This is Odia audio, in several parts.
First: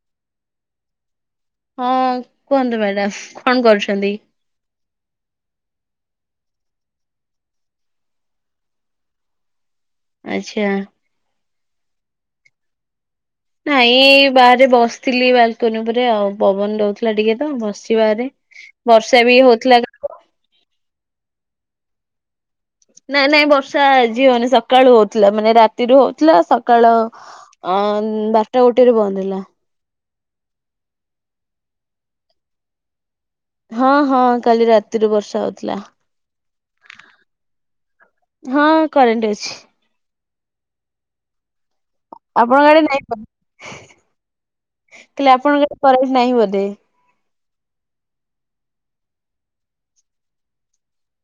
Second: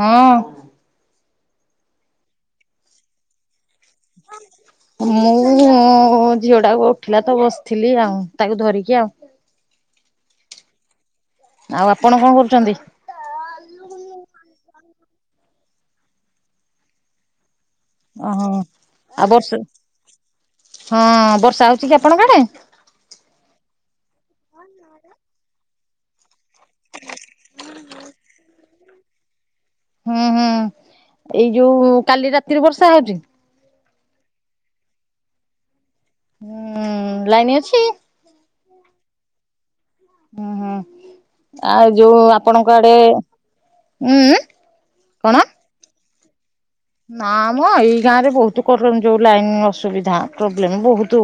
ହଁ। ହଁ କୁହନ୍ତୁ ମ୍ୟାଡ଼ାମ କଣ କରୁଛନ୍ତି? ମୁଁ ଝିଅ ଟା ଉଠିଲା ତ ବସିଥିଲି ଆଉ ତାକୁ ଧରିକି ଆଉ। ଆଚ୍ଛା। ଆଉ ଆପଣ କଣ କରୁଛନ୍ତି? ନାଇଁ ବାହାରେ ବସିଥିଲି ବାଲକନି ଉପରେ ଆଉ ପବନ ଦଉଥିଲା ଟିକେ ତ ବସି ବାହାରେ, ଓହୋ ବର୍ଷା ବି ହଉଥିଲା ହଁ। ବର୍ଷା ହଉଛି କି ଆପଣଙ୍କ ଆଡେ? ନାଇଁ ନାଇଁ ବର୍ଷା ଆଜି ହଉନି ସକାଳୁ ହଉଥିଲା ମାନେ ରାତିରୁ ହଉଥିଲା ସକାଳ ଅ ବାରଟା ଗୋଟେ ରେ ବନ୍ଦ ହେଲା। ହୁଁ ହୁଁ। ଏଇ ଯୋଉ କାଲି ରାତିରେ ବର୍ଷା ହଉଛି? ହଁ ହଁ କାଲି ରାତିରୁ ବର୍ଷା ହଉଥିଲା। ହୁଁ ଲାଇନ ଅଛି? ହଁ କରେଣ୍ଟ ଅଛି। ହୁଁ ହୁ। ଆଉ ଯୋଉ ଆପଣଙ୍କ ଆଡେ ଉଁ ଉଁ କଣ? କରେଜ ନାହି ବଧେ? ନା ମ ଏଇ ଗାଁ ରେ ବହୁତ କରେଣ୍ଟ ଯୋଉ ଲାଇନ ଅସୁବିଧା ପ୍ରୋବ୍ଲେମ ବହୁତ।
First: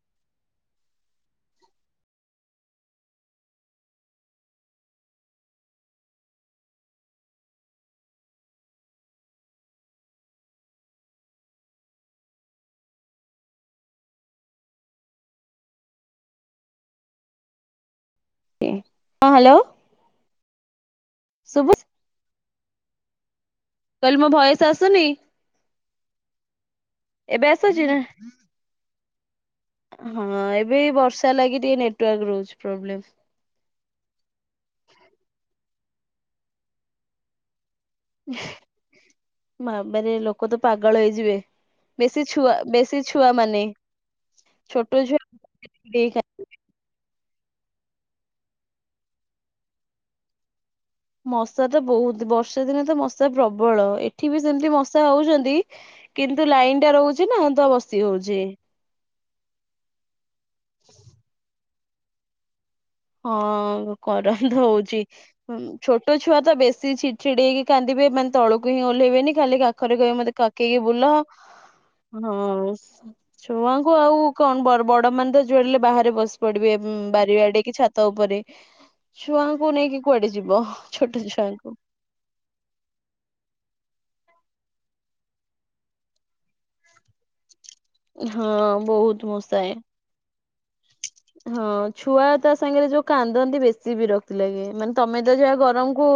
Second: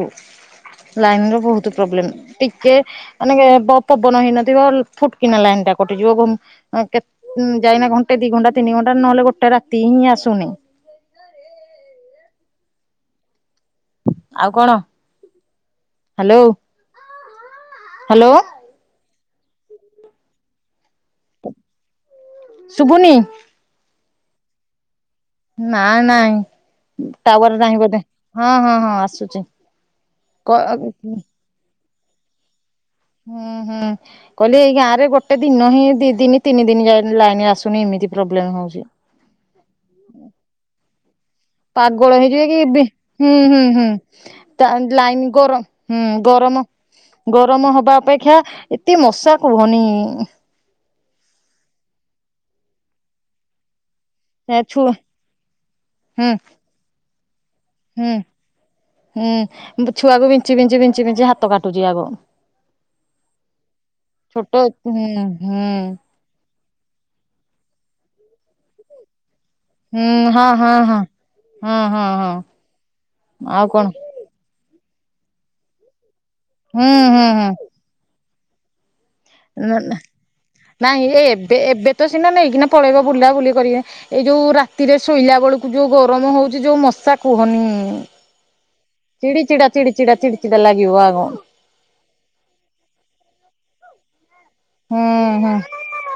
ଲାଇନ ର ବହୁତ ପ୍ରୋବ୍ଲେମ ଟିକେ ମାନେ କେ ପ ପବନ ହେଇନଥିବ ଫୁଟକିନା ଲାଇନ୍ ଟା କଟିଯିବ [unintelligible] ଅଁ କେତ ଉଁ ଯାଇନା ଘଣ୍ଟେ ଦି ଘଣ୍ଟା ତିନି ଘଣ୍ଟା ନହେଲେ ଗୋଟେ ରାତି ହିଁ ଆସୁନି। ଆଉ କଣ? Hello, hello. ହଁ ହ୍ୟାଲୋ ଶୁଭୁଚ ଶୁଭୁନି। କହିଲି ମୋ ଭଏସ ଆସୁନି? ନାଇ ନାଇଁ ଏବେ ଟାୱାର ନାହିଁ ଆସୁଛି ନା? ବୋଧେ। ହଁ ହଁ ହଁ ଆସୁଛି। ହଁ ଏବେ ହୁଁ ବର୍ଷା ଲାଗି ଟିକେ ନେଟୱାର୍କ ରହୁଛି ପ୍ରୋବ୍ଲେମ। ହୁଁ ହୁଁ କହିଲି ଏଇ ଗାଁ ରେ ଗୋଟେ ଦିନ ହିଁ ଦି ଦିନ ତିନି ଦିନ ଯାଇ ଲାଇନ ଆସୁନି ଏମିତି। ପ୍ରୋବ୍ଲେମ ହଉଛି। ମ ମାନେ ଲୋକ ତ ପାଗଳ ହେଇଯିବେ। ପାଗଳ ବେଶୀ ହେଇଯିବେ ଛୁଆ କି ବି, ବେଶୀ ଛୁଆ ହୁଁ ମାନେ। ହୁଁ ହୁଁ। ତା ଛୋଟ ଛୁଆ ଲାଇନ ଗରମ ହୁଁ ଦେଇ ଗରମ ଗରମ ହବା ଅପେକ୍ଷା ଏତେ ମଶା କୁହନି। ମଶା ତ ବହୁତ, ବର୍ଷା ଦିନେ ତ ମଶା ପ୍ରବଳ ଏ ଏଠି ବି ଏ ସେମିତି ଛୁ ମଶା ହଉଛନ୍ତି ହୁଁ କିନ୍ତୁ ଲାଇନ ଟା ରହୁଛି ନା ତ ବସି ହୁଁ ହଉଛି। ହୁଁ ଛୁଆକୁ ବିଞ୍ଚି ବିଞ୍ଚି ବିଞ୍ଚି ବିଞ୍ଚି ହାତ କାଟୁଛି ଆଗ। ହଁ କରେଣ୍ଟ ଛୋଟ ହୁଁ ହଉଚି, ହୁଁ ଛୋଟ ଛୋଟ ଛୁଆ ତ ବେଶୀ ଛି ଛିଡି ହେକି କାନ୍ଦିବେ, ମାନେ ତଳକୁ ହିଁ ଓହ୍ଲେଇବେନି ଖାଲି ପାଖରେ ହୁଁ କହି ମତେ ହଁ ହଁ କାଖେଇକି ହଁ। ବୁଲ, ହଁ ଆଉ କଣ ଛୁଆଙ୍କୁ ଆଉ କଣ ବଡ? ମାନେ ତ ଯୋଆଡେ ହେଲେ ବାହାରେ ବସି ପଡିବେ, ହୁଁ ହୁଁ ବାରି ହୁଁ। ଆଡେ କି ଛାତ ଉପରେ। ଛୁଆଙ୍କୁ ନେଇକି କୁଆଡେ ଯିବ? ନାଇଁ ଏ ଛୋଟ ଏବେ ଛୁଆଙ୍କୁ। ଏବେ ତ ସିନା ନେଇକିନା ପଳେଇବା ବୁଲା ବୁଲି କରିବେ। ଏଇ ଯୋଉ ରାତିରେ ଶୋଇଲା ବେଳକୁ ଯୋଉ ଗରମ ହଉଛି, ଯୋଉ ମଶା କୁହନି? ହଁ ବହୁତ ମଶାଏ। ଚିଡ଼ା ଚିଡି ଚିଡା ଲାଗିବ ଆଗ। ହୁଁ ହଁ ଛୁଆ ତା ସାଙ୍ଗରେ ଯୋଉ କାନ୍ଦନ୍ତି, ବେଶୀ ବିରକ୍ତି ଲାଗେ। ମାନେ ତମେ ତ ହୁଁ। ଯାହା ଗରମକୁ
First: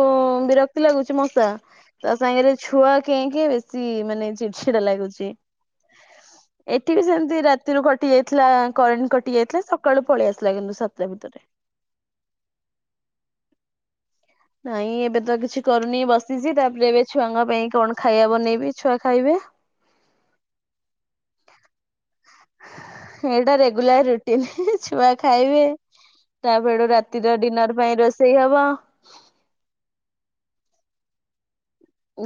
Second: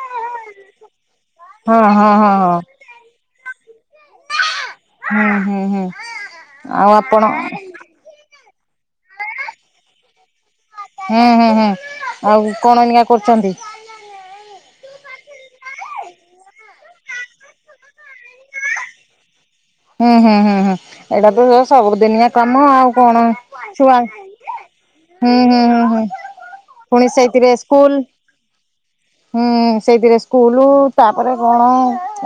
ବିରକ୍ତି ଲାଗୁଛି ମଶା ହଁ ହଁ ତା ହଁ ସାଙ୍ଗରେ ହଁ ଛୁଆ ଙ୍କେ ଙ୍କେ, ବେଶୀ ମାନେ ଚିଡ ଚିଡା ଲାଗୁଛି। ହୁଁ ହୁଁ ହୁଁ। ଆଉ ଏଠି ବି ଆପଣ ସେମିତି ରାତିରୁ କଟି ଯାଇଥିଲା କରେଣ୍ଟ କଟି ଯାଇଥିଲା, ସକାଳୁ ପଳେଇ ଆସି ହେଁ ହେଁ ହେଁ, ଆଉ କଣ ଏଇନା କରୁଛନ୍ତି? ନାଇଁ ଏବେ ତ କିଛି କରୁନି, ବସିଛି, ତାପରେ ଏବେ ଛୁଆଙ୍କ ପାଇଁ କଣ ଖାଇବା ବନେଇବି, ଛୁଆ ଖାଇବେ। ହେଁ ହେଁ ହେଁ ହେଁ, ଏଇଟା ତ ସବୁ ଦିନିଆ କାମ ଆଉ କଣ ଏଇଟା ଛୁଆ ରେଗୁଲାର ରୁଟିନ ହୁଁ ହୁଁ ହୁଁ ହୁଁ। ତାପରୁ ପୁଣି ରାତିର ସେଇଥିରେ ଡିନର ସ୍କୁଲ ପାଇଁ ରୋଷେଇ ହବ। ହୁଁ ସେଇଥିରେ ସ୍କୁଲ, ତାପରେ କଣ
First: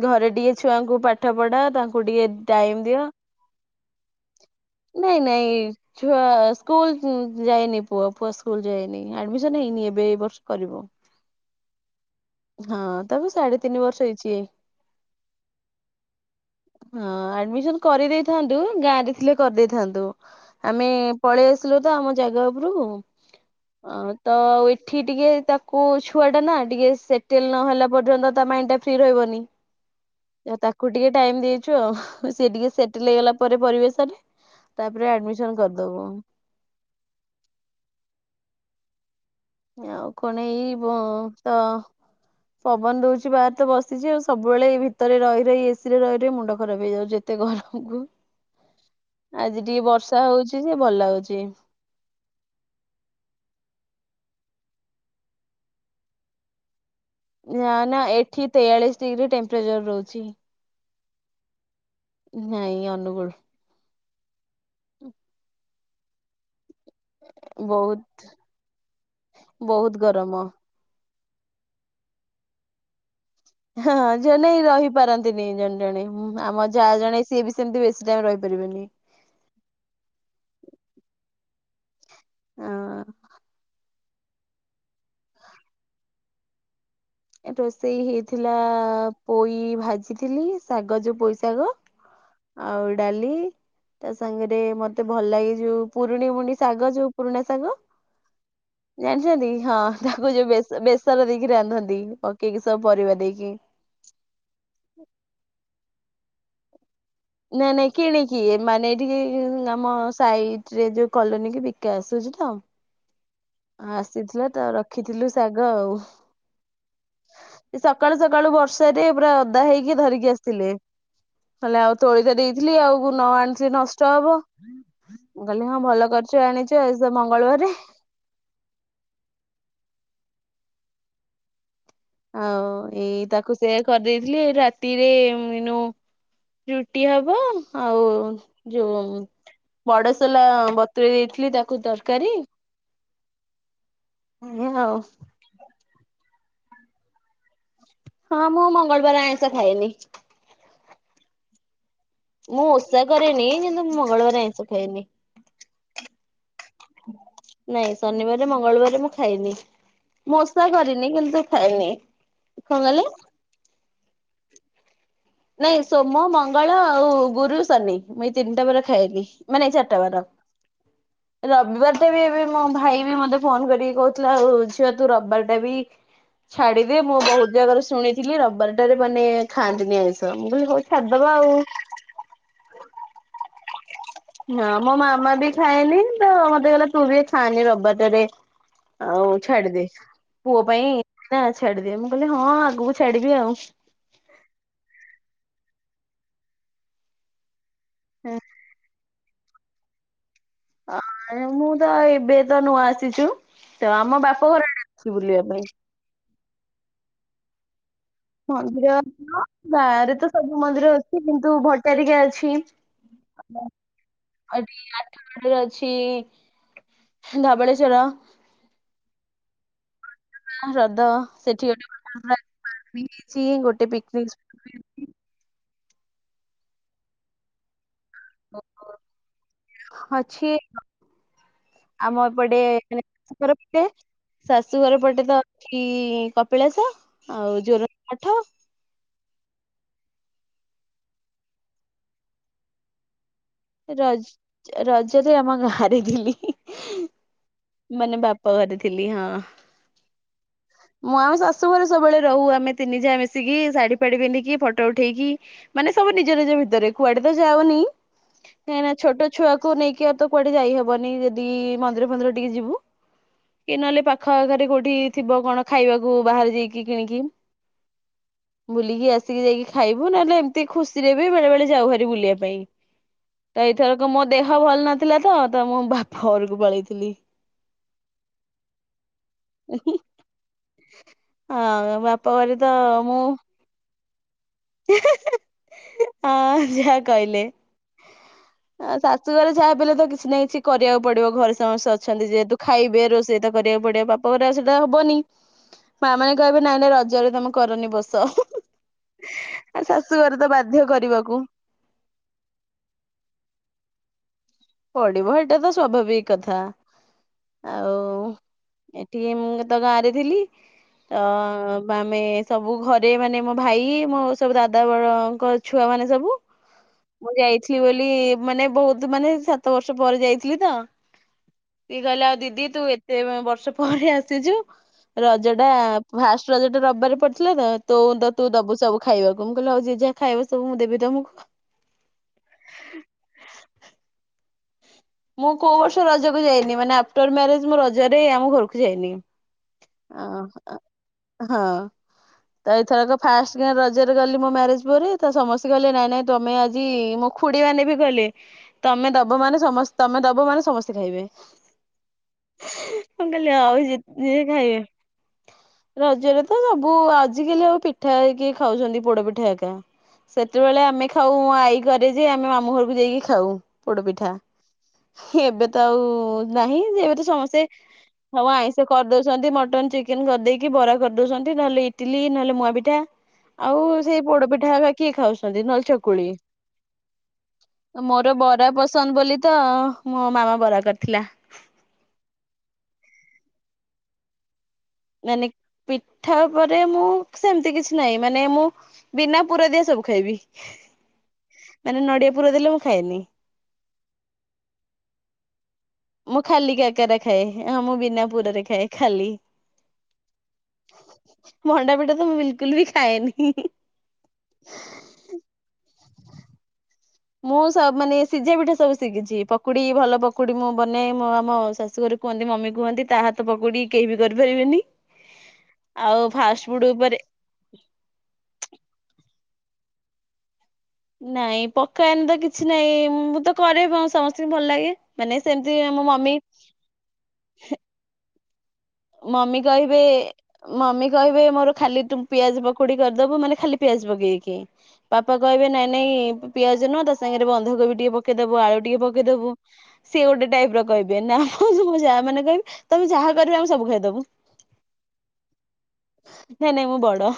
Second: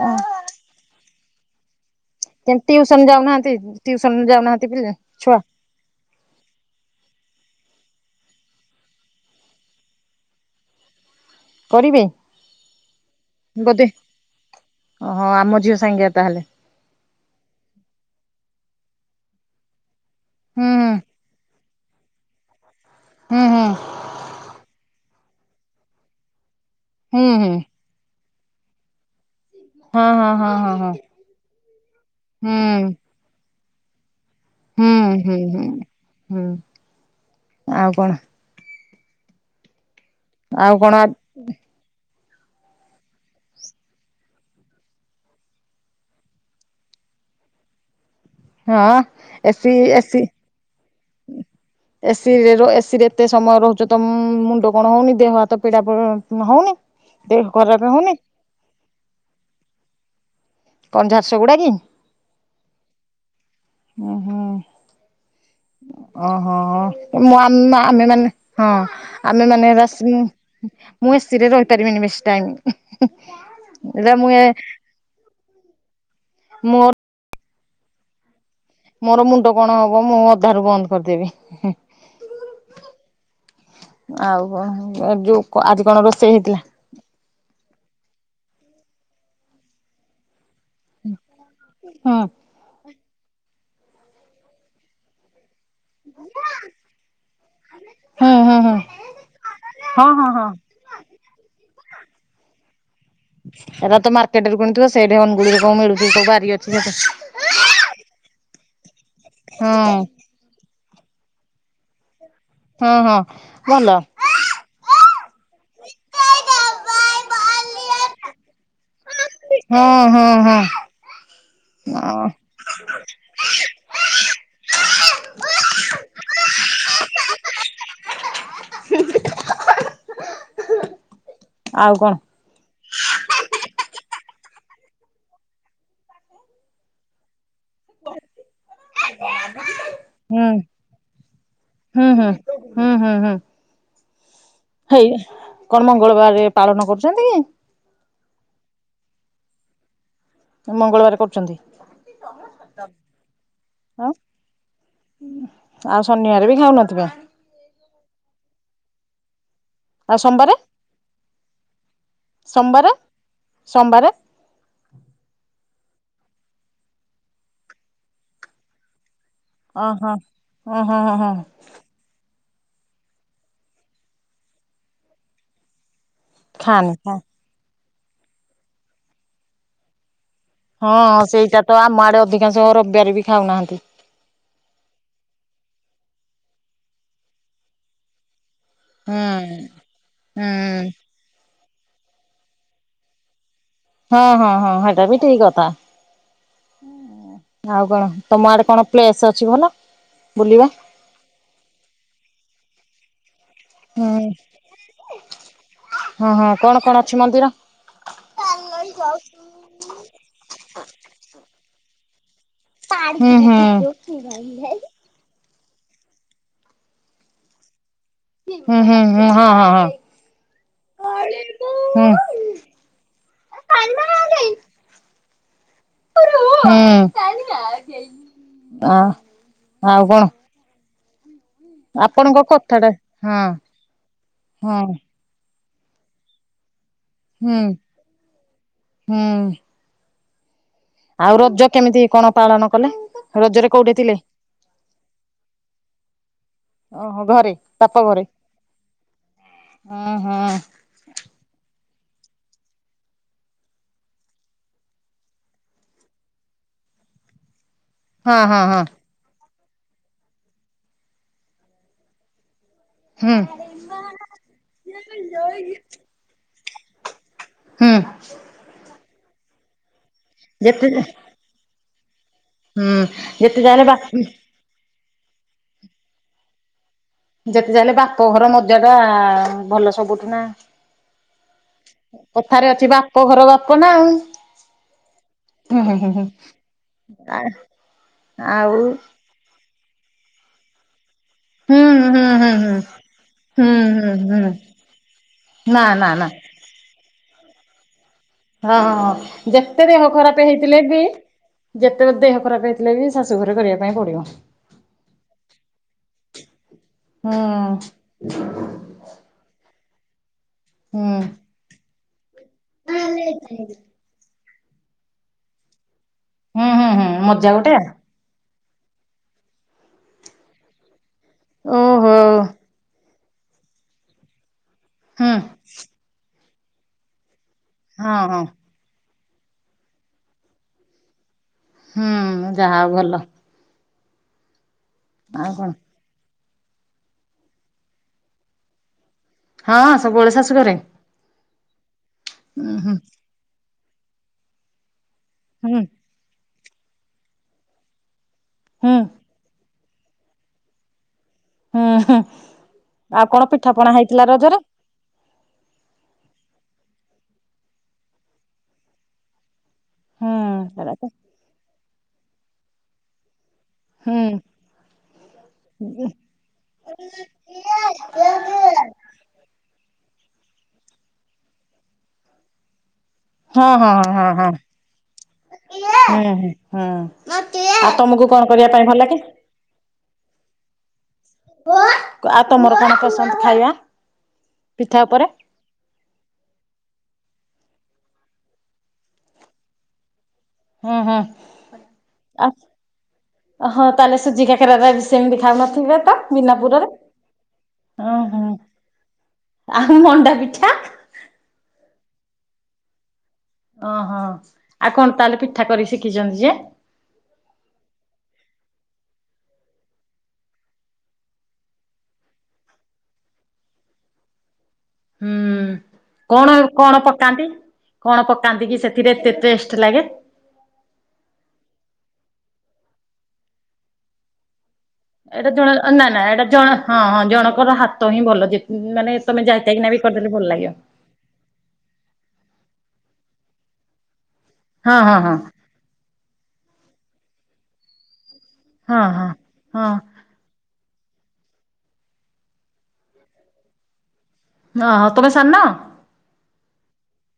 ଘରେ ଟିକେ ଛୁଆଙ୍କୁ ପାଠ ପଢା, ତାଙ୍କୁ ଟିକେ ସେମିତି ଟାଇମ ଦିଅ। ଟିଉସନ ଯାଉନାହାନ୍ତି, ଟିଉସନ ଯାଉନାହାନ୍ତି ପି ନାଇଁ ଛୁଆ। ନାଇଁ ଛୁଆ ସ୍କୁଲ ଯାଇନି ପୁଅ, ପୁଅ ସ୍କୁଲ ଯାଇନି, ଆଡମିସନ ହେଇନି ଏବେ ଏ ବର୍ଷ କରିବୁ। କରିବେ? ହଁ ତା କୁ ସାଢେ ତିନି ବର୍ଷ ହେଇଛି। ହଁ ଆମ ଝିଅ ସାଙ୍ଗରେ ତାହେଲେ। ହଁ ଆଡମିସନ କରିଦେଇଥାନ୍ତୁ, ଗାଁ ରେ ଥିଲେ କରିଦେଇଥାନ୍ତୁ, ହୁଁ ଆମେ ପଳେଇ ଆସିଲୁ ତ ଆମ ଜାଗା ଉପରକୁ। ହୁଁ ହୁଁ। ଅ ତ ଏଠି ଟିକେ ତାକୁ ଛୁଆ ଟା ନା, ଟିକେ ହୁଁ ହୁଁ ସେଟେଲ ନହେଲା ପର୍ଯ୍ୟନ୍ତ ତା ମାଇଣ୍ଡଟା ଫ୍ରି ରହିବନି। ହଁ ହଁ ହଁ ହଁ ହଁ। ଟାଇମ୍ ଦେଇଛୁ ଆଉ, ସିଏ ହୁଁ ଟିକେ ସେଟଲ ହେଇଗଲା ପରେ ପରିବେଶରେ ହୁଁ ତାପରେ ହୁଁ ଆଡମିସନ ହୁଁ କରିଦବୁ। ହୁଁ ଆଉ କଣ? ଆଉ କଣ ଏଇ ଆଉ ବ କଣ ତ [inaudible] ପବନ ଦଉଛି ବାହାରେ ତ ବସିଛି ଆଉ, ସବୁବେଳେ ଏଇ ଭିତରେ ରହି ରହି, ଏସି ରେ ରହି ରହି ମୁଣ୍ଡ ଖରାପ ହେଇଯାଉଛି। ଏତେ ଗରମ କୁ, ହଁ ଆଜି ଏସି ଟିକେ ବର୍ଷା ହଉଛି ଯେ ଭଲ ଲାଗୁଚି। ଏସି ରେ, ଏସି ରେ ଏତେ ସମୟ ରହୁଛ ତମ ମୁଣ୍ଡ କଣ ହଉନି, ଦେହ ହାତ ପୀଡା ହଉନି? ଦେହ ନା ଖରାପ ନା ହଉନି ଏଠି ତେୟାଳିଶ ଡିଗ୍ରୀ ଟେମ୍ପରେଚର ରହୁଛି। କଣ ଝାରସୁଗୁଡ଼ା କି? ନାଇଁ ଅନୁଗୁଳ। ହୁଁ ହୁଁ। ଓହୋ। ଆ ବହୁତ ଆମେମାନେ ହଁ ଆମେମାନେ [unintelligible] ବହୁତ ଆସିନୁ ଗରମ। [unintelligible] ମୁଁ ଏସିରେ ରହିପାରିବିନି ବେଶୀ ଟାଇମ। ହଁ ଏରା ମୁଁ ଏ ଜନେଇ ରହିପାରନ୍ତିନି ଜଣେ ଜଣେ ଆମ ମୋ ଯାହା ଜଣେ ସିଏ ବି ସେମତି ବେଶୀ ଟାଇମ ରହିପାରିବେନି। ମୋର ମୁଣ୍ଡ କଣ ହବ ମୁଁ ଅଧାରୁ ବନ୍ଦ କରିଦେବି। ହଁ। ଆଉ କଣ ଯୋଉ ଆଜି କଣ ରୋଷେଇ ହେଇଥିଲା? ରୋଷେଇ ହେଇଥିଲା ପୋଇ ଭାଜିଥିଲି। ଶାଗ ଯୋଉ ପୋଇଶାଗ ହୁଁ ଆଉ ଡାଲି ତା ସାଙ୍ଗେରେ ମତେ ଭଲ ଲାଗେ ଯୋଉ ପୁରୁଣି ମୁଣ୍ଡି ଶାଗ ଯୋଉ ପୁରୁଣା ଶାଗ ହୁଁ ହୁଁ ହୁଁ ଜାଣିଛନ୍ତି ହଁ ହଁ ତାକୁ ଯୋଉ ହଁ। ବେଶ ବେସର ଦେଇକି ରାନ୍ଧନ୍ତି ପକେଇକି ସବୁ ପରିବା ଦେଇକି। ଏରା ତ ମାର୍କେଟ ରୁ କିଣୁଥିବ ସେଇଠି ଅନୁଗୁଳରେ କୋଉ ମିଳୁଥିବ କୋଉ ବାରି ଅଛି ସେଠୀ। ନାଇଁ ନାଇଁ କିଣିକି ମାନେ ଏଇଠିକି ହଁ। ଆମ ସାଇଟ୍ ରେ ଯୋଉ କଲୋନୀ କି ବିକା ଆସୁଛି ତ। ହଁ ହଁ ଭଲ। [unintelligible] ଖିଥିଲୁ ଶାଗ ଆଉ। ଏଇ ସକାଳୁ ସକାଳୁ ବର୍ଷ ର୍ଷା ରେ ପୁରା ଓଦା ହଁ ହେଇକି ଧରିକି ହଁ ହଁ ଆସିଥିଲେ କହିଲେ ଆଉ ଅ ତୋଳିତ ଦେଇଥିଲି ଆଉ ନ ଆଣିଥିଲେ ନଷ୍ଟ ହବ। ମୁଁ କହିଲି ହଁ ଭଲ କରିଛ ଆଣିଛ ଆଜି ତ ମଙ୍ଗଳବାରେ। ଆଉ କଣ? ଆଉ ଇ ତାକୁ ସେ କରିଦେଇଥିଲି। ରାତିରେ ଏଇନୁ ରୁଟି ହବ। ଆଉ ଯୋଉ ବଡ଼ ସୋଲା ହୁଁ ବତୁୁରେଇ ଦେଇଥିଲି ତାକୁ ହୁଁ ହୁଁ ତରକାରୀ। ହୁଁ ହୁଁ ହୁଁ! ଏଇଆ ଆଉ। ହେଇବା କଣ ମଙ୍ଗଳବାରେ ପାଳନ କରୁଛନ୍ତି? ହଁ ମୁଁ ମଙ୍ଗଳବାରେ ଆଇଁଷ ଖାଏନି। ମଙ୍ଗଳବାର କରୁଛନ୍ତି? ମୁଁ ଓଷା କରେନି କିନ୍ତୁ, ମୁଁ ଆଉ ମଙ୍ଗଳବାର ଆଇଁଷ ଖାଇନି। ଆଉ ଶନିବାର ବି ଖାଉନଥିବେ? ନାଇଁ ଶନିବାର, ମଙ୍ଗଳବାର ମୁଁ ଖାଏନି। ଆଉ ମୁଁ ସୋମବାରେ ଓଷା କରିନି, କିନ୍ତୁ ଖାଇନି କଣ କହିଲେ? ସୋମବାର? ନାଇଁ ସୋମ, ମଙ୍ଗଳ ଆଉ ଗୁରୁ, ଶନି ମୁ ଏଇ ତିନିଟା ବରରେ ଖାଏନି। ମାନେ ଏ ଚାରିଟା ଓହୋ ବାର ଓ ହଁ ହଁ ହଁ ର ବିବାରଟା ବି ଏବେ ମୋ ଭାଇ ବି ମତେ ଫୋନ କରିକି କହୁଥିଲା। ଆଉ ଝିଅ ତୁ ରବିବାରଟା ବି ଖାଆନି ଛାଡ଼ିଦେ। ଖାଆ ମୁଁ ବହୁତ ଜାଗାରେ ଶୁଣିଥିଲି ରବିବାର ଟାରେ ମାନେ ଖାଆନ୍ତିନି ଆଇଁସ ମୁଁ କହିଲି ହଉ ହଁ ଛାଡିଦବା ଆଉ। ସେଇଟା ତ ଆମ ଆଡ଼େ ଅଧିକାଂଶ ରବିବାରେ ବି ଖାଉନାହାନ୍ତି। ହଁ ମୋ ମାମା ବି ଖାଏନି। ତ, ମତେ କହିଲା ତୁ ବି ଆଉ ଖାଆନି ରବିବାରଟା ରେ ହୁଁ ଆଉ ଛାଡ଼ିଦେ। ପୁଅ ହୁଁ ପାଇଁ ନା ଛାଡ଼ିଦେ ମୁଁ କହିଲି ହଁ ଆଗକୁ ଛାଡ଼ିବି ଆଉ। ହଁ ହଁ ହଁ! ହେଟା ବି ଠିକ୍ କଥା। ଆଉ କଣ ତମ ଆଡ଼େ କଣ? ପ୍ଲେସ୍ ଅଛି ଭଲ ବୁଲିବା? ମୁଁ ତ ଏବେ ତ ନୂଆ ଆସିଛୁ। ତ ହୁଁ ଆମ ବାପ ଘର ଆଡ଼େ ଅଛି ବୁଲିବା ପାଇଁ। ହଁ ହଁ କଣ କଣ ଅଛି ମନ୍ଦିର? ମନ୍ଦିର ହଁ ଗାଁରେ ତ ସବୁ ମନ୍ଦିର ଅଛି କିନ୍ତୁ ଭଟାରିକା ଅଛି। ହୁଁ ହୁଁ। ମନ୍ଦିର ଅଛି ଧବଳେଶ୍ୱର। ହୁଁ ହୁଁ ହୁଁ ହଁ ହଁ ହଁ! ହ୍ରଦ ସେଠୀ ଗୋଟେ ୱାଟର ହୁଁ ପାର୍କ ପାର୍କ ବି ହେଇଛି ଗୋଟେ ପିକନିକ୍ ସ୍ପଟ୍ ହୁଁ! ଆ ଆଉ କଣ? [unintelligible] ଆମ ଆପଣଙ୍କ ଏପଟେ କଥାଟା ହଁ ପଟେ ହଁ ଶାଶୁଘର ପଟେ ତ ଏଠି କପିଳାସ ଆଉ ଯୋରନ୍ଦା ମଠ ହଁ। ଆଉ ରଜ କେମିତି କଣ ପାଳନ କଲେ ରଜରେ କୋଉଠି ଥିଲେ ରଜ ରଜରେ ଆମ ଗାଁରେ ଥିଲି। ଓହୋ ଘରେ? ବାପ ମାନେ ଘରେ? ବାପା ଘରେ ଥିଲି ହଁ। ହଁ ହଁ ମୁଁ ଆଉ ଶାଶୁ ଘରେ ସବୁବେଳେ ରହୁ ଆମେ ତିନି ଯାଆ ମିଶିକି ଶାଢୀ ପାଢୀ ପିନ୍ଧିକି ଫଟୋ ଉଠେଇକି ମାନେ ସବୁ ନିଜ ନିଜ ଭିତରେ କୁଆଡେ ତ ଯାାଉନି। ହଁ ହଁ କାହିଁକ ହଁ ନା ଛୋଟ ଛୁଆକୁ ନେଇକି ଆଉ ତ କୁଆଡେ ଯାଇହବନି ଯଦି ମନ୍ଦିର ଫନ୍ଦିର ଟିକେ ଯିବୁ। ହୁଁ କି ନହେଲେ ପାଖ ଆଖରେ କୋଉଠି ଥିବ କଣ ଖାଇବାକୁ ବାହାରେ ଯାଇକି କିଣିକି। ହୁଁ। ବୁଲିକି ଆସିକି ଯାଇକି ଖାଇବୁ ନହେଲେ ଏମିତି ଯେତେ ଖୁସିରେ ବିି ବେଳେ ବଳେ ଯାଉ ହାରି ବୁଲିବା ପାଇଁ। ହୁଁ ଯେତେ ତ ଯାହେଲେ ବା ଏଥରକ ମୋ ଦେହ ଭଲ ନଥିଲା ତ ତ ମୁଁ ବାପା ଘରକୁ ପଳେଇଥିଲି। ଯେତେ ଯାହା ହେଲେ ବାପଘର ମଜା ଟା ଭଲ ସବୁଠୁ ନା ହଁ ବାପ ଘରେ ତ କଥାରେ ଅଛି ବାପ ଘର ବାପ ନା ଆଉ। ହେଁ ହେଁ ହୁଁ ହୁଁ ହୁଁ ହୁଁ। ହେଁ ହଁ ଯାହା ଆ କହିଲେ ଆଉ ଶା ଶାଶୁ ଘରେ ଯାହା ବି ହେଲେ ତ କିଛି ନା କିଛି କରିବାକୁ ପଡିବ ଘର ହୁଁ ସମସ୍ତେ ହୁଁ ଅଛନ୍ତି ହୁଁ ଯେହେତୁ ହୁଁ। ଖାଇବେ ରୋଷେଇ ତ ହୁଁ କରିବାକୁ ପଡିବ ହୁଁ ବାପା ଘରେ ହୁଁ ଆଉ ସେଇଟା ହବନି। ନା ନା। ସେ ନା ମାନେ କହିବେ ନାଇ ନାଇ ରଜରେ ତମେ କରନି ବସ ହୁଁ ହଁ ହୁ ଯେତେ ଦେହ ଖରାପ୍ ହେଇଥିଲେ ବାଧ୍ୟ ବି କରିବାକୁ। ଯେତେବେଳେ ଦେହ ଖରାପ୍ ହେଇଥିଲେ ବି ଶାଶୁ ଘରେ କରିବା ପାଇଁ ପଡିବ। ପଢିବ ହେଟା ତ ସ୍ୱଭାବିକ କଥା। ହୁଁ। ଆଉ ଏଠି କେ ମୁଁ ତ ଗାଁରେ ଥିଲି ହୁଁ ତ ବା ଆମେ ସବୁ ଘରେ ମାନେ ମୋ ଭାଇ ମୋ ସବୁ ଦାଦା ବଡଙ୍କ ଛୁଆ ମାନେ ସବୁ। ହୁଁ ହୁଁ ହୁଁ ମୁଁ ମଜା ଗୋଟେ। ଯାଇଥିଲି ବୋଲି ମାନେ ବହୁତ ମାନେ ସାତ ବର୍ଷ ପରେ ଯାଇଥିଲି ତ। ସିଏ ଓହୋ କହିଲା ଆଉ ଦିଦି ତୁ ଏତେ ବର୍ଷ ପରେ ଆସିଛୁ ହୁଁ ରଜ ଦା ଫାଷ୍ଟ ରଜ ଟା ରବିବାରେ ପଡିଥିଲା ତ ତୁ ହଁ ତ ହଁ। ତୁ ଦବୁ ସବୁ ଖାଇବାକୁ ମୁଁ କହିଲି ହଉଛି ଯିଏ ଯାହା ଖାଇବ ସବୁ ମୁଁ ଦେବି ତମକୁ। ହୁଁ ଯାହା ହଉ ଭଲ। ମୁଁ ଆଉ କଣ କୋଉ ବର୍ଷ ରଜକୁ ଯାଇନି ମାନେ ଆଫ୍ଟର ମ୍ୟାରେଜ ମୁଁ ରଜ ରେ ଆମ ଘରକୁ ଯାଇନି। ହଁ ଅ ସବୁବେଳେ ଶାଶୁ ଘରେ? ହଁ ହଁ ତ ଉଁ ହୁଁ। ଏଥରକ ଫାର୍ଷ୍ଟ କିଆଁ ରଜରେ ଗଲି ମୋ ମ୍ୟାରେଜ ପରେ ତ ସମସ୍ତେ ହୁଁ ଗଲେ ନାଇଁ ନାଇ ତମେ ଆଜି ମୋ ଖୁଡି ମାନେ ବି କହିଲେ ହୁଁ ତମେ ଦବ ମାନେ ସମସ୍ ତମେ ଦବ ମାନେ ସମସ୍ତେ ଖାଇବେ। ହୁଁ ହୁଁ ଆଉ ମୁଁ କଣ କହିଲି ହଉ ପିଠାପଣା ଜେତ ହେଇଥିଲା ଯିଏ ରଜରେ? ଖାଇବେ। ରଜରେ ତ ସବୁ ଆଜିକାଲି ଆଉ ପିଠା ହେରିକା ଖାଉଛନ୍ତି ପୋଡପିଠା ଏକା। ହୁଁ ସେତେବେଳେ ସେଟା ତ ଆମେ ଖାଉ ଆଈ ଘରେ ଯେ ଆମେ ମାମୁଁ ଘରକୁ ଯାଇକି ଖାଉ ପୋଡ ହୁଁ ପିଠା। ଏବେ ତ ଆଉ ନାହିଁ ଏବେ ତ ସମସ୍ତେ ସବୁ ଆଇଁଷ କରିଦଉଛନ୍ତି ମଟନ ଚି ଚିକେନ କରିଦେଇକି ବରା କରିଦଉଛନ୍ତି ନହେଲେ ଇଟିଲି ନହେଲେ ମୁଆଁ ପିଠା। ହଁ ଆଉ ହଁ ହଁ ସେଇ ହଁ ହଁ। ପୋଡପିଠା ହେରା କିଏ ଖାଉଛନ୍ତି ନହେଲେ ହୁଁ ଚକୁଳି। ହୁଁ ହୁଁ ଆଉ ତମକୁ ମୋର କଣ କରିବା ବରା ପାଇଁ ଭଲ ପସନ୍ଦ ଲାଗେ? ବୋଲି ତ ମୋ ମାମା ବରା କରିଥିଲା। ଆଉ ତମର କଣ ପସନ୍ଦ ଖାଇବା? ପିଠା ଉପରେ ମାନେ ପିଠା ଉପରେ ମୁଁ ସେମିତି କିଛି ନାହିଁ ମାନେ ମୁଁ ବିନା ପୁର ଦିଆ ସବୁ ଖାଇବି। ହଁ ହଁ ମାନେ ନଡିଆ ପୁର ଦେଲେ ମୁଁ ଖାଏନି। ଆଉ। ହିଁ ତାହଲେ ସୁଜି କାକରାରା ବି ସେମିତି ଖାଉନଥିବୁ? ମୁଁ ଖାଲି କାକେରା ଖାଏ ହଁ ମୁଁ ବିନା ଓହୋ ପୁରରେ ଖାଏ ଖାଲି। ଆଉ ମଣ୍ଡା ପିଠା ମଣ୍ଡା ପିଠା ତ ମୁଁ ବିଲକୁଲ ବି ଖାଏନି। ଅଁହଁ ଆଉ କଣ ତାହେଲେ ପିଠା କରିକି ଶିଖିଚନ୍ତି ଯେ? ମୁଁ ସ ମାନେ ସିଝା ପିଠା ସବୁ ଶିକିଚି ପକୁଡି ଭଲ ପକୁଡି ମୁଁ ବନାଏ ମୁଁ ଆମ ଶାଶୁଘର କୁହନ୍ତି ମମି କୁହନ୍ତି ତା ହାତ ପକୁଡି କେହି ବି କରିପାରିବେନି। ହୁଁ ଆଉ କଣ ଫାଷ୍ଟ ଫୁଡ କଣ ଉପରେ ପକାନ୍ତି? କଣ ପକାନ୍ତି କି ସେଥିରେ ଏତେ ଟେଷ୍ଟ ଲାଗେ? ନାଇଁ ପକାଏନି ତ କିଛି ନାଇଁ ମୁଁ ତ କରେ ବ ସମସ୍ତିଙ୍କି ଭଲ ଲାଗେ। ମାନେ ଏଇଟା ଜଣେ ସେମିତି ଅ ନା ଆମ ନା ମମି ଏଇଟା ଜଣେ ହଁ ହଁ ଜଣଙ୍କର ହାତ ହିଁ ଭଲ ଯେ ମାନେ ତମେ ମମି ଯାଇତାଇକିନା କହିବେ ବି କରିଦେଲେ ଭଲ ଲାଗିବ ମମି କହିବେ ମୋର ଖାଲି ତୁ ପିଆଜ ପକୁଡି କରିଦୋବୁ ମାନେ ଖାଲି ପିଆଜ ପକେଇକି ହଁ ହଁ ହଁ ବାପା କହିବେ ନାଇଁ ନାଇଁ ପିଆଜ ନୁହଁ ତା ସାଙ୍ଗରେ ବନ୍ଧାକୋବି ଟିକେ ପକେଇଦୋବୁ ଆଳୁ ଟିକେ ହଁ ପକେଇଦୋବୁ। ହଁ ସିଏ ଗୋଟେ ଟାଇପର କହିବେ ନାଇମ ସବୁ ଯାଆମାନେ କହିବେ ତମେ ଯାହା କରିବ ଆମେ ସବୁ ଖାଇଦୋବୁ। ହଁ ହଁ ତମେ ସାନ? ନାଇ ନାଇ ମୁଁ ବଡ।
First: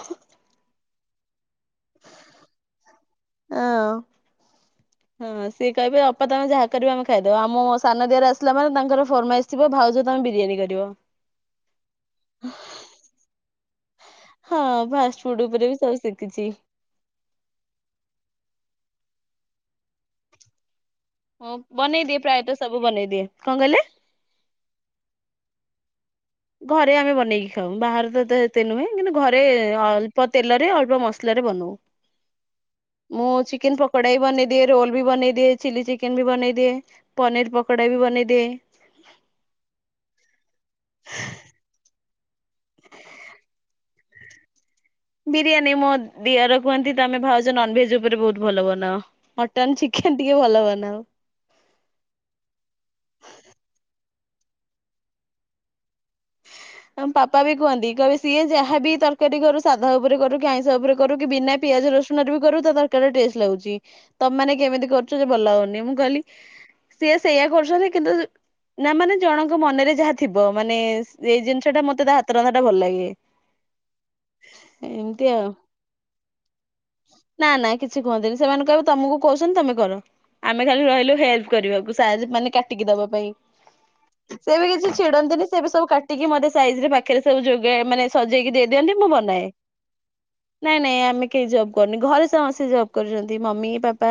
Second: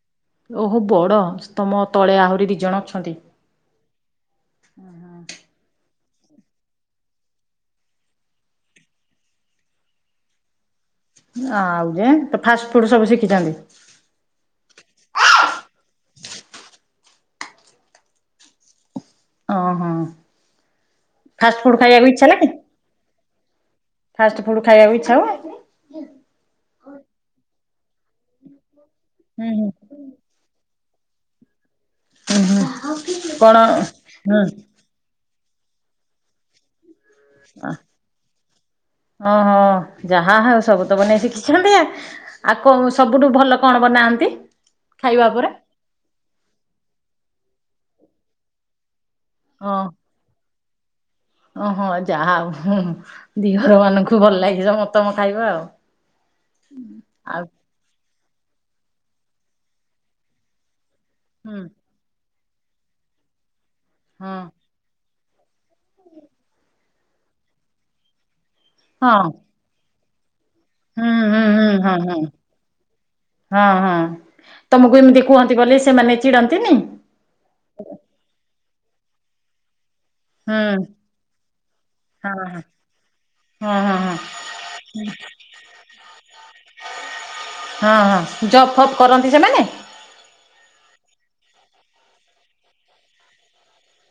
ଓହୋ ବଡ ତମ ତଳେ ଆହୁରି ଦି ଜଣ ଅଛନ୍ତି। ଏଅଁ। ହଁ ସିଏ କହିବେ ଅପା ତମେ ଯାହା କରିବ ଆମେ ଖାଇଦବୁ ଆମ ସାନ ଦିଅର ଆସିଲା ମାନେ ତାଙ୍କର ଫର୍ମାଇଶ୍ ଆସିବ ଭାଉଜ ତମେ ବିରିୟାନୀ କରିବ। ଆଉ ଯେ ତ ଫାଷ୍ଟଫୁଡ ସବୁ ଶିଖିଚନ୍ତି? ହଁ ଫାଷ୍ଟଫୁଡ ଉପରେ ବି ସବୁ ଶିଖିଚି। ଅହଁ ମୁଁ ଫାଷ୍ଟଫୁଡ ବନେଇ ଖାଇବାକୁ ଦିଏ ଇଚ୍ଛା ପ୍ରାୟତଃ ଲାଗେ? ସବୁ ବନେଇ ଦିଏ କଣ କହିଲେ? ଫାଷ୍ଟଫୁଡ ଖାଇବାକୁ ଇଚ୍ଛା ହୁଏ? ଘରେ ଆମେ ବନେଇକି ଖାଉ ବାହାରେ ତ ଏତେ ହେତେ ନୁହେଁ କିନ୍ତୁ ଘରେ ହୁଁ ହୁଁ ଅଲ୍ ଅଳ୍ପ ତେଲରେ ଅଳ୍ପ ମସଲାରେ ବନୋଉ। ହୁଁ ହୁଁ ମୁଁ କଣ ଚିକେନ ପକଡା ବି ବନେଇଦିଏ, ହୁଁ ରୋଲ ବି ବନେଇ ଦିଏ। ଚିଲି ଚିକେନ ବି ବନେଇଦିଏ, ପନିର ପକଡ଼ା ବି ବନେଇ ଦିଏ। ଓହୋ ଯାହା ହେଉ ସବୁ ତ ବନେଇ ଶିଖିଛନ୍ତି ଆ। ଆଉ କୋଉ ସବୁଠୁ ଭଲ କଣ ବନାନ୍ତି? ଖାଇବା ଉପରେ? ବିରିୟାନୀ ମୋ ଦିଅର କୁହନ୍ତି ତମେ ଭାଉଜ ନନଭେଜ ଉପରେ ବୋହୁତ ଭଲ ବନାଅ ମଟନ, ହଁ ଚିକେ ଟିକେ ଭଲ ବନାଉ। ଓହୋ ଯାହା ହୁଁ ଦିଅରମାନଙ୍କୁ ଭଲ ଲାଗେ ସମ ତମ ଖାଇବା ଆଉ। ଆମ ପାପା ଆଉ ବି କୁହନ୍ତି କହିବେ ସିଏ ଯାହାବି ତରକାରୀ କରୁ ସାଧା ଓପରେ କରୁ ଆଇଁଷ ଓପରେ କରୁ କି ବିନା ହୁଁ ପିଆଜ ରସୁଣରେ ବି କରୁ ତା ତରକାରୀଟା ଟେଷ୍ଟ ଲାଗୁଚି ହଁ ତମେମାନେ କେମିତି କରୁଚ ଯେ ଭଲ ଲାଗୁ ନି ମୁଁ କହିଲି ସିଏ ସେୟା କରୁଛନ୍ତି କିନ୍ତୁ ନା ମାନେ ହଁ। ଜଣଙ୍କ ମନରେ ଯାହା ଥିବ ମାନେ ହୁଁ ହୁଁ ଏଇ ଜିନିଷ ଟା ହଁ ମତେ ତା ହୁଁ ହାତ ରନ୍ଧା ଟା ଭଲ ଲାଗେ। ହଁ ହଁ। ତମୁକୁ ଏମିତି କୁହନ୍ତି ବୋଲି ସେମାନେ ଚିଡନ୍ତିନି। ନା ନାଇ କିଛି କୁହନ୍ତିନି ସେମାନେ କହିବେ ତମକୁ କହୁଛନ୍ତି ତମେ କର। ହୁଁ ଆମେ ଖାଲି ରହିଲୁ ହେଲପ୍ କରିବାକୁ ସାହାଯ୍ୟ ହଁ ମାନେ ହଁ। କାଟିକି ଦବା ପାଇଁ। ହଁ ହଁ ହଁ ସିଏ ବି କିଛି ଛିଡନ୍ତିନି ସିଏ ବି ସବୁ କାଟ୍ ମତେ ସାଇଜରେ ପାଖେରେ ସବୁ ଯୋଗା ହଁ ମାନେ ହଁ ସଜେଇକି ଜବ୍ ଦେଇ ଫବ୍ ଦିଅନ୍ତି ମୁଁ କରନ୍ତି ବନାଏ। ସେମାନେ? ନାଇଁ ନାଇଁ ଆମେ କେହି ଜବ୍ କରୁନି ଘରେ ସେ ହଁ ସେ ଜବ୍ କରୁଚନ୍ତି ମମି, ପାପା।